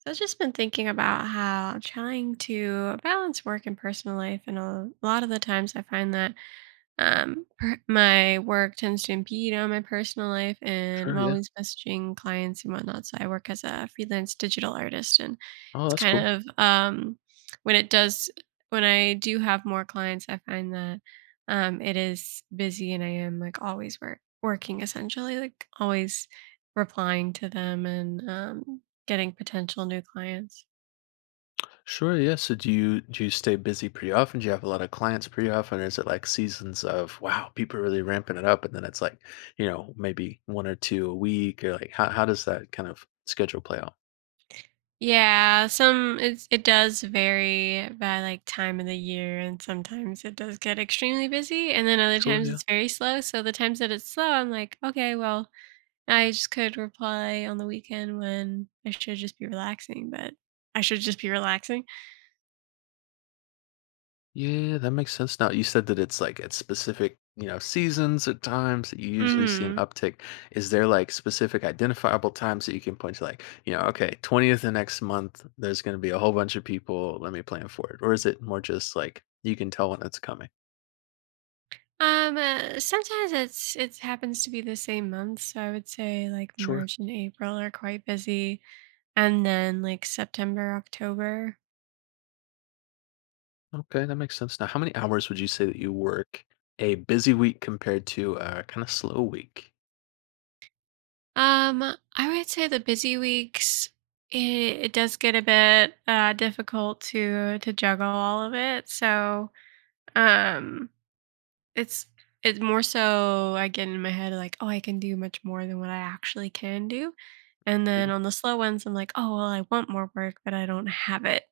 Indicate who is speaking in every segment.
Speaker 1: So I've just been thinking about how I'm trying to balance work and personal life, and a lot of the times I find that my work tends to impede on my personal life, and I'm
Speaker 2: Sure, yeah.
Speaker 1: always messaging clients and whatnot. So I work as a freelance digital artist, and
Speaker 2: Oh,
Speaker 1: it's
Speaker 2: that's cool.
Speaker 1: kind of when it does when I do have more clients, I find that it is busy, and I am like always working essentially, like always replying to them and getting potential new clients.
Speaker 2: Sure, yeah. So do you stay busy pretty often? Do you have a lot of clients pretty often? Or is it like seasons of wow, people are really ramping it up and then it's like, you know, maybe one or two a week, or like how does that kind of schedule play out?
Speaker 1: Yeah, some it's it does vary by like time of the year, and sometimes it does get extremely busy and then other
Speaker 2: Sure,
Speaker 1: times
Speaker 2: yeah.
Speaker 1: it's very slow. So the times that it's slow, I'm like, okay, well, I just could reply on the weekend when I should just be relaxing, but I should just be relaxing.
Speaker 2: Yeah, that makes sense now. You said that it's, like, at specific, you know, seasons at times that you usually see an
Speaker 1: Mhm.
Speaker 2: uptick. Is there, like, specific identifiable times that you can point to, like, you know, "Okay, 20th of next month, there's gonna be a whole bunch of people, let me plan for it," or is it more just, like, you can tell when it's coming?
Speaker 1: Sometimes it happens to be the same month, so I would say like
Speaker 2: Sure.
Speaker 1: March and April are quite busy, and then like September, October.
Speaker 2: Okay, that makes sense. Now, how many hours would you say that you work a busy week compared to a kinda slow week?
Speaker 1: Um, I would say the busy weeks it, it does get a bit difficult to juggle all of it. So, um it's it's more so I get in my head like, oh, I can do much more than what I actually can do. And then on the slow ones, I'm like, oh, well, I want more work, but I don't have it.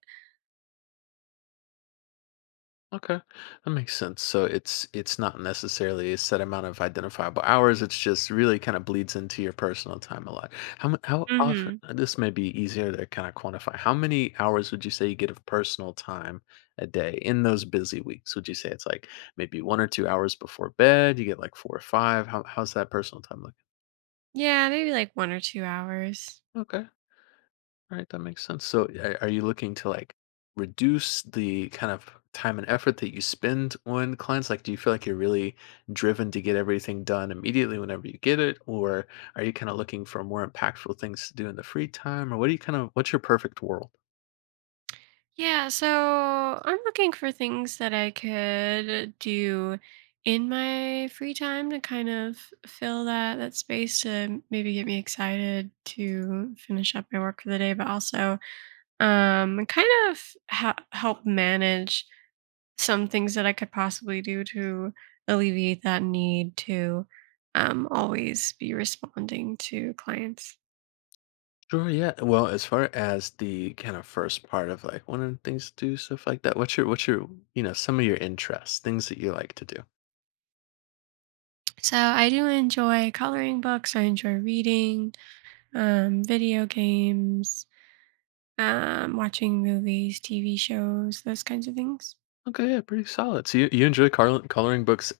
Speaker 2: Okay, that makes sense. So it's not necessarily a set amount of identifiable hours. It's just really kind of bleeds into your personal time a lot. How often?
Speaker 1: Mhm.
Speaker 2: This may be easier to kind of quantify. How many hours would you say you get of personal time a day in those busy weeks? Would you say it's like maybe 1 or 2 hours before bed? You get like four or five. How's that personal time looking?
Speaker 1: Yeah, maybe like 1 or 2 hours.
Speaker 2: Okay. All right, that makes sense. So, are you looking to like reduce the kind of time and effort that you spend on clients? Like, do you feel like you're really driven to get everything done immediately whenever you get it, or are you kind of looking for more impactful things to do in the free time, or what do you kind of what's your perfect world?
Speaker 1: Yeah, so I'm looking for things that I could do in my free time to kind of fill that space to maybe get me excited to finish up my work for the day, but also kind of help manage some things that I could possibly do to alleviate that need to always be responding to clients.
Speaker 2: Sure. Yeah. Well, as far as the kind of first part of like one of the things to do stuff like that, what's your you know some of your interests, things that you like to do?
Speaker 1: So I do enjoy coloring books, I enjoy reading, video games, watching movies, TV shows, those kinds of things.
Speaker 2: Okay. Yeah. Pretty solid. So you enjoy coloring books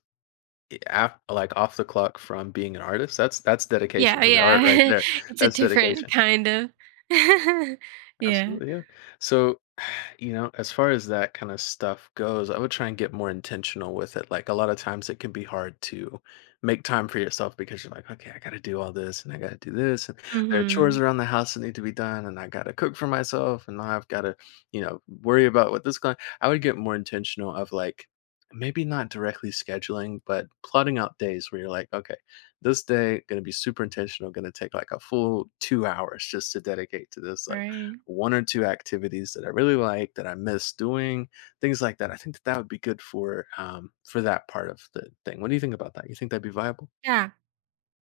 Speaker 2: af like, off the clock from being an artist, that's dedication
Speaker 1: Yeah,
Speaker 2: to the art right
Speaker 1: yeah.
Speaker 2: there.
Speaker 1: It's a
Speaker 2: That's
Speaker 1: different
Speaker 2: dedication.
Speaker 1: kind of. Yeah.
Speaker 2: Absolutely, yeah. So, you know, as far as that kind of stuff goes, I would try and get more intentional with it. Like a lot of times it can be hard to make time for yourself because you're like, okay, I got to do all this and I got to do this. And there are chores
Speaker 1: Hmm.
Speaker 2: around the house that need to be done. And I got to cook for myself. And now I've got to, you know, worry about what this going. I would get more intentional of like, maybe not directly scheduling, but plotting out days where you're like, okay, this day going to be super intentional, going to take like a full 2 hours just to dedicate to this. Like,
Speaker 1: Right.
Speaker 2: one or two activities that I really like that I miss doing, things like that. I think that that would be good for that part of the thing. What do you think about that? You think that'd be viable?
Speaker 1: Yeah.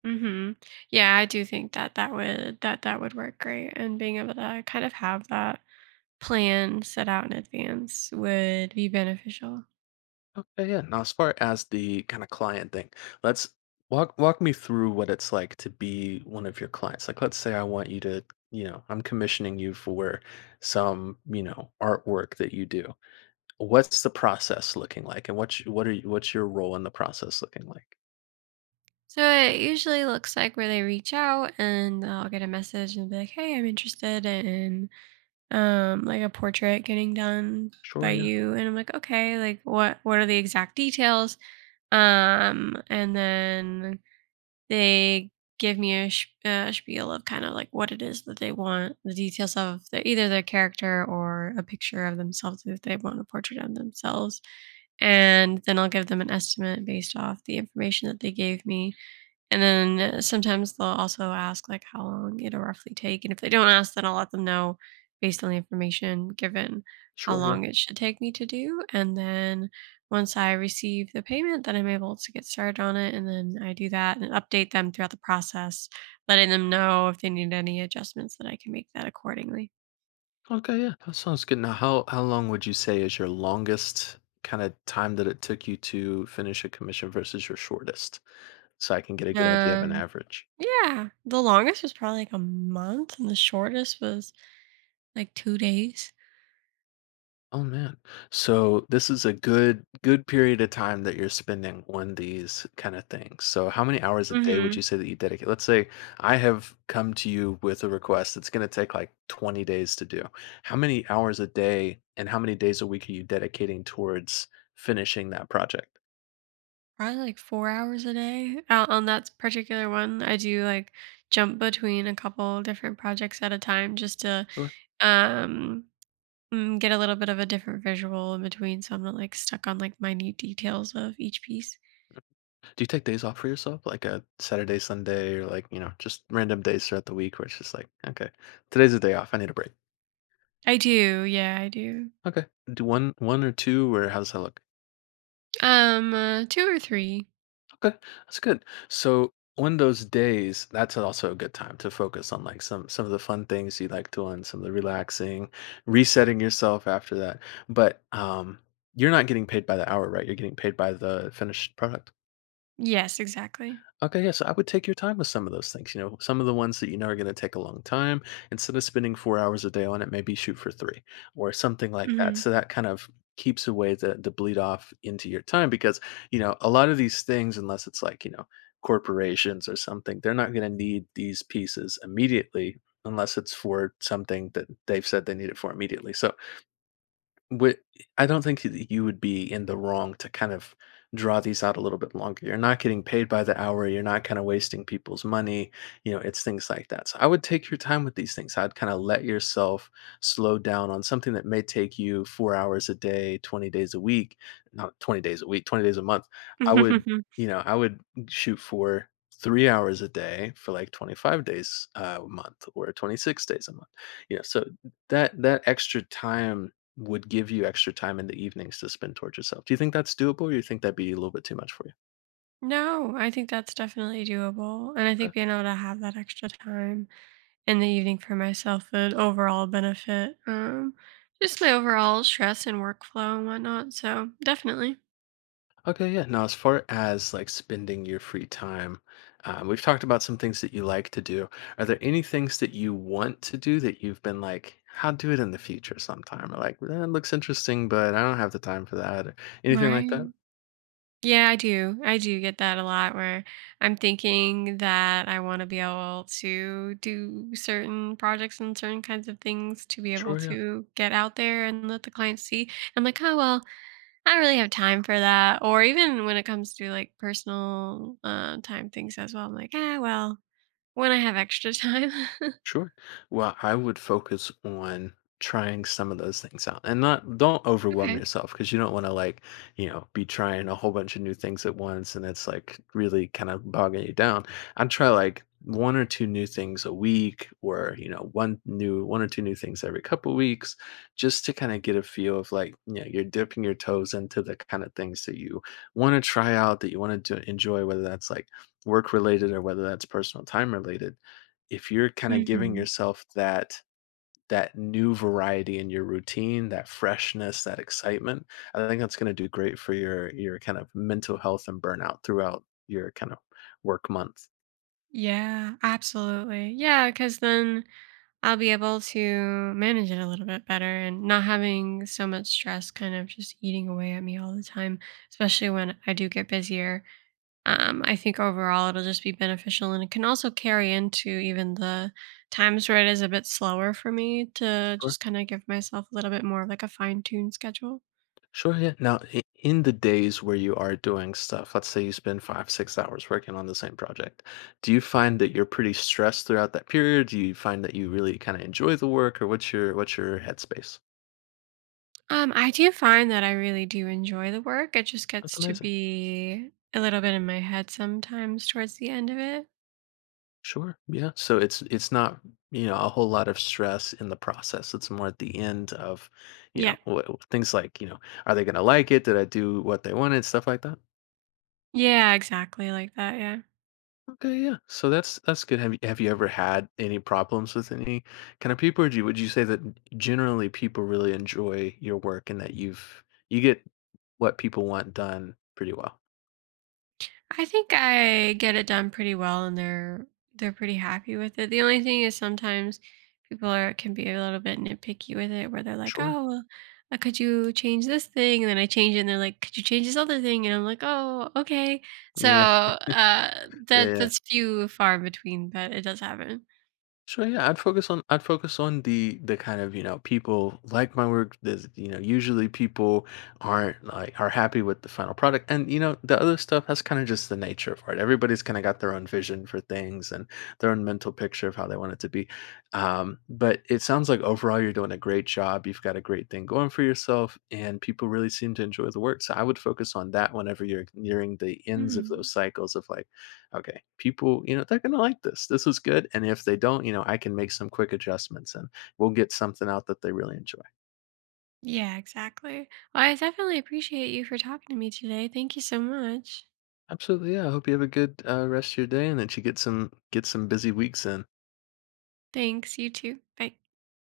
Speaker 1: Hmm. Yeah, I do think that that would that would work great, and being able to kind of have that plan set out in advance would be beneficial.
Speaker 2: Okay, yeah. Now, as far as the kind of client thing, let's walk me through what it's like to be one of your clients. Like, let's say I want you to, you know, I'm commissioning you for some, you know, artwork that you do. What's the process looking like, and what's your role in the process looking like?
Speaker 1: So it usually looks like where they reach out and I'll get a message and be like, "Hey, I'm interested in like a portrait getting done
Speaker 2: Sure,
Speaker 1: by
Speaker 2: yeah,
Speaker 1: you." And I'm like, okay, like what are the exact details? And then They give me a, sh- a spiel of kind of like what it is that they want, the details of the, either their character or a picture of themselves if they want a portrait of themselves. And then I'll give them an estimate based off the information that they gave me. And then sometimes they'll also ask like how long it'll roughly take. And if they don't ask, then I'll let them know, based on the information given, how
Speaker 2: sure, yeah.
Speaker 1: long it should take me to do. And then once I receive the payment, then I'm able to get started on it. And then I do that and update them throughout the process, letting them know if they need any adjustments that I can make that accordingly.
Speaker 2: Okay, yeah, that sounds good. Now, how long would you say is your longest kind of time that it took you to finish a commission versus your shortest, so I can get a good idea of an
Speaker 1: Um,
Speaker 2: average?
Speaker 1: yeah, the longest was probably like a month, and the shortest was like 2 days.
Speaker 2: Oh man, so this is a good period of time that you're spending on these kind of things. So, how many hours a day would you
Speaker 1: Hmm.
Speaker 2: say that you dedicate? Let's say I have come to you with a request that's going to take like 20 days to do. How many hours a day and how many days a week are you dedicating towards finishing that project?
Speaker 1: Probably like 4 hours a day. On that particular one, I do, like, jump between a couple different projects at a time just to, um, get a little bit of a different visual in between, so I'm not, like, stuck on, like, minute details of each piece.
Speaker 2: Do you take days off for yourself, like a Saturday, Sunday, or like you know, just random days throughout the week where it's just like, okay, today's a day off. I need a break.
Speaker 1: I do, yeah, I do.
Speaker 2: Okay, do one or two, or how does that look?
Speaker 1: 2 or 3.
Speaker 2: Okay, that's good. So on those days, that's also a good time to focus on like some of the fun things you like doing, some of the relaxing, resetting yourself after that. But you're not getting paid by the hour, right? You're getting paid by the finished product.
Speaker 1: Yes, exactly.
Speaker 2: Okay, yeah, so I would take your time with some of those things. You know, some of the ones that you know are going to take a long time, instead of spending 4 hours a day on it, maybe shoot for three or something like that.
Speaker 1: Mhm.
Speaker 2: So that kind of keeps away the bleed off into your time because, you know, a lot of these things, unless it's like, you know, corporations or something, they're not going to need these pieces immediately unless it's for something that they've said they need it for immediately. So Wh I don't think that you would be in the wrong to kind of draw these out a little bit longer. You're not getting paid by the hour, you're not kinda wasting people's money, you know, it's things like that. So I would take your time with these things. I'd kinda let yourself slow down on something that may take you 4 hours a day, 20 days a week, not 20 days a week, 20 days a month. I would, you know, I would shoot for 3 hours a day for, like, 25 days a month or 26 days a month. You know, so that extra time would give you extra time in the evenings to spend towards yourself. Do you think that's doable or you think that'd be a little bit too much for you?
Speaker 1: No, I think that's definitely doable, and I
Speaker 2: Okay.
Speaker 1: think being able to have that extra time in the evening for myself would overall benefit, just my overall stress and workflow and whatnot. So definitely.
Speaker 2: Okay, yeah. Now, as far as like spending your free time, we've talked about some things that you like to do. Are there any things that you want to do that you've been like, I'll do it in the future sometime? Or like, that looks interesting, but I don't have the time for that. Or anything like that?
Speaker 1: Right. Yeah, I do. I do get that a lot where I'm thinking that I want to be able to do certain projects and certain kinds of things to be able
Speaker 2: Sure, yeah.
Speaker 1: to get out there and let the clients see. I'm like, oh, well, I don't really have time for that. Or even when it comes to like personal time things as well, I'm like, ah, well, when I have extra time.
Speaker 2: Sure. Well, I would focus on trying some of those things out and not don't overwhelm
Speaker 1: Okay.
Speaker 2: yourself because you don't want to like, you know, be trying a whole bunch of new things at once and it's like really kind of bogging you down. I'd try like one or two new things a week, or, you know, one or two new things every couple weeks just to kind of get a feel of like, you know, you're dipping your toes into the kind of things that you want to try out, that you want to enjoy, whether that's like work related or whether that's personal time related. If you're kinda giving
Speaker 1: Mhm.
Speaker 2: yourself that new variety in your routine, that freshness, that excitement, I think that's gonna do great for your kind of mental health and burnout throughout your kind of work month.
Speaker 1: Yeah, absolutely. Yeah, because then I'll be able to manage it a little bit better and not having so much stress kind of just eating away at me all the time, especially when I do get busier. I think overall it'll just be beneficial, and it can also carry into even the times where it is a bit slower for me to
Speaker 2: Sure.
Speaker 1: just kind of give myself a little bit more of like a fine tuned schedule.
Speaker 2: Sure, yeah. Now, I in the days where you are doing stuff, let's say you spend 5, 6 hours working on the same project, do you find that you're pretty stressed throughout that period? Do you find that you really kinda enjoy the work, or what's your headspace?
Speaker 1: I do find that I really do enjoy the work. It just
Speaker 2: That's
Speaker 1: gets to
Speaker 2: amazing.
Speaker 1: be a little bit in my head sometimes towards the end of it.
Speaker 2: Sure. Yeah. So it's not, you know, a whole lot of stress in the process. It's more at the end of, you know,
Speaker 1: Yeah.
Speaker 2: what, things like, you know, are they going to like it? Did I do what they wanted? Stuff like that.
Speaker 1: Yeah, exactly like that. Yeah.
Speaker 2: Okay, yeah. So that's good. Have you ever had any problems with any kind of people? Or would you say that generally people really enjoy your work and that you get what people want done pretty well?
Speaker 1: I think I get it done pretty well, and they're pretty happy with it. The only thing is sometimes people are can be a little bit nitpicky with it, where they're like,
Speaker 2: Sure.
Speaker 1: "Oh, well, could you change this thing?" And then I change it and they're like, "Could you change this other thing?" And I'm like, "Oh, okay." So,
Speaker 2: Yeah. Yeah.
Speaker 1: that's few far in between, but it does happen.
Speaker 2: Sure, yeah, I'd focus on the kind of, you know, people like my work. There's, you know, usually people aren't like are happy with the final product. And you know, the other stuff that's kind of just the nature of art. Everybody's kind of got their own vision for things and their own mental picture of how they want it to be. But it sounds like overall you're doing a great job. You've got a great thing going for yourself and people really seem to enjoy the work. So I would focus on that whenever you're nearing the ends of
Speaker 1: Hmm.
Speaker 2: those cycles of like, okay, people, you know, they're going to like this. This is good. And if they don't, you know, I can make some quick adjustments and we'll get something out that they really enjoy.
Speaker 1: Yeah, exactly. Well, I definitely appreciate you for talking to me today. Thank you so much.
Speaker 2: Absolutely. Yeah. I hope you have a good rest of your day and that you get some busy weeks in.
Speaker 1: Thanks. You too. Bye.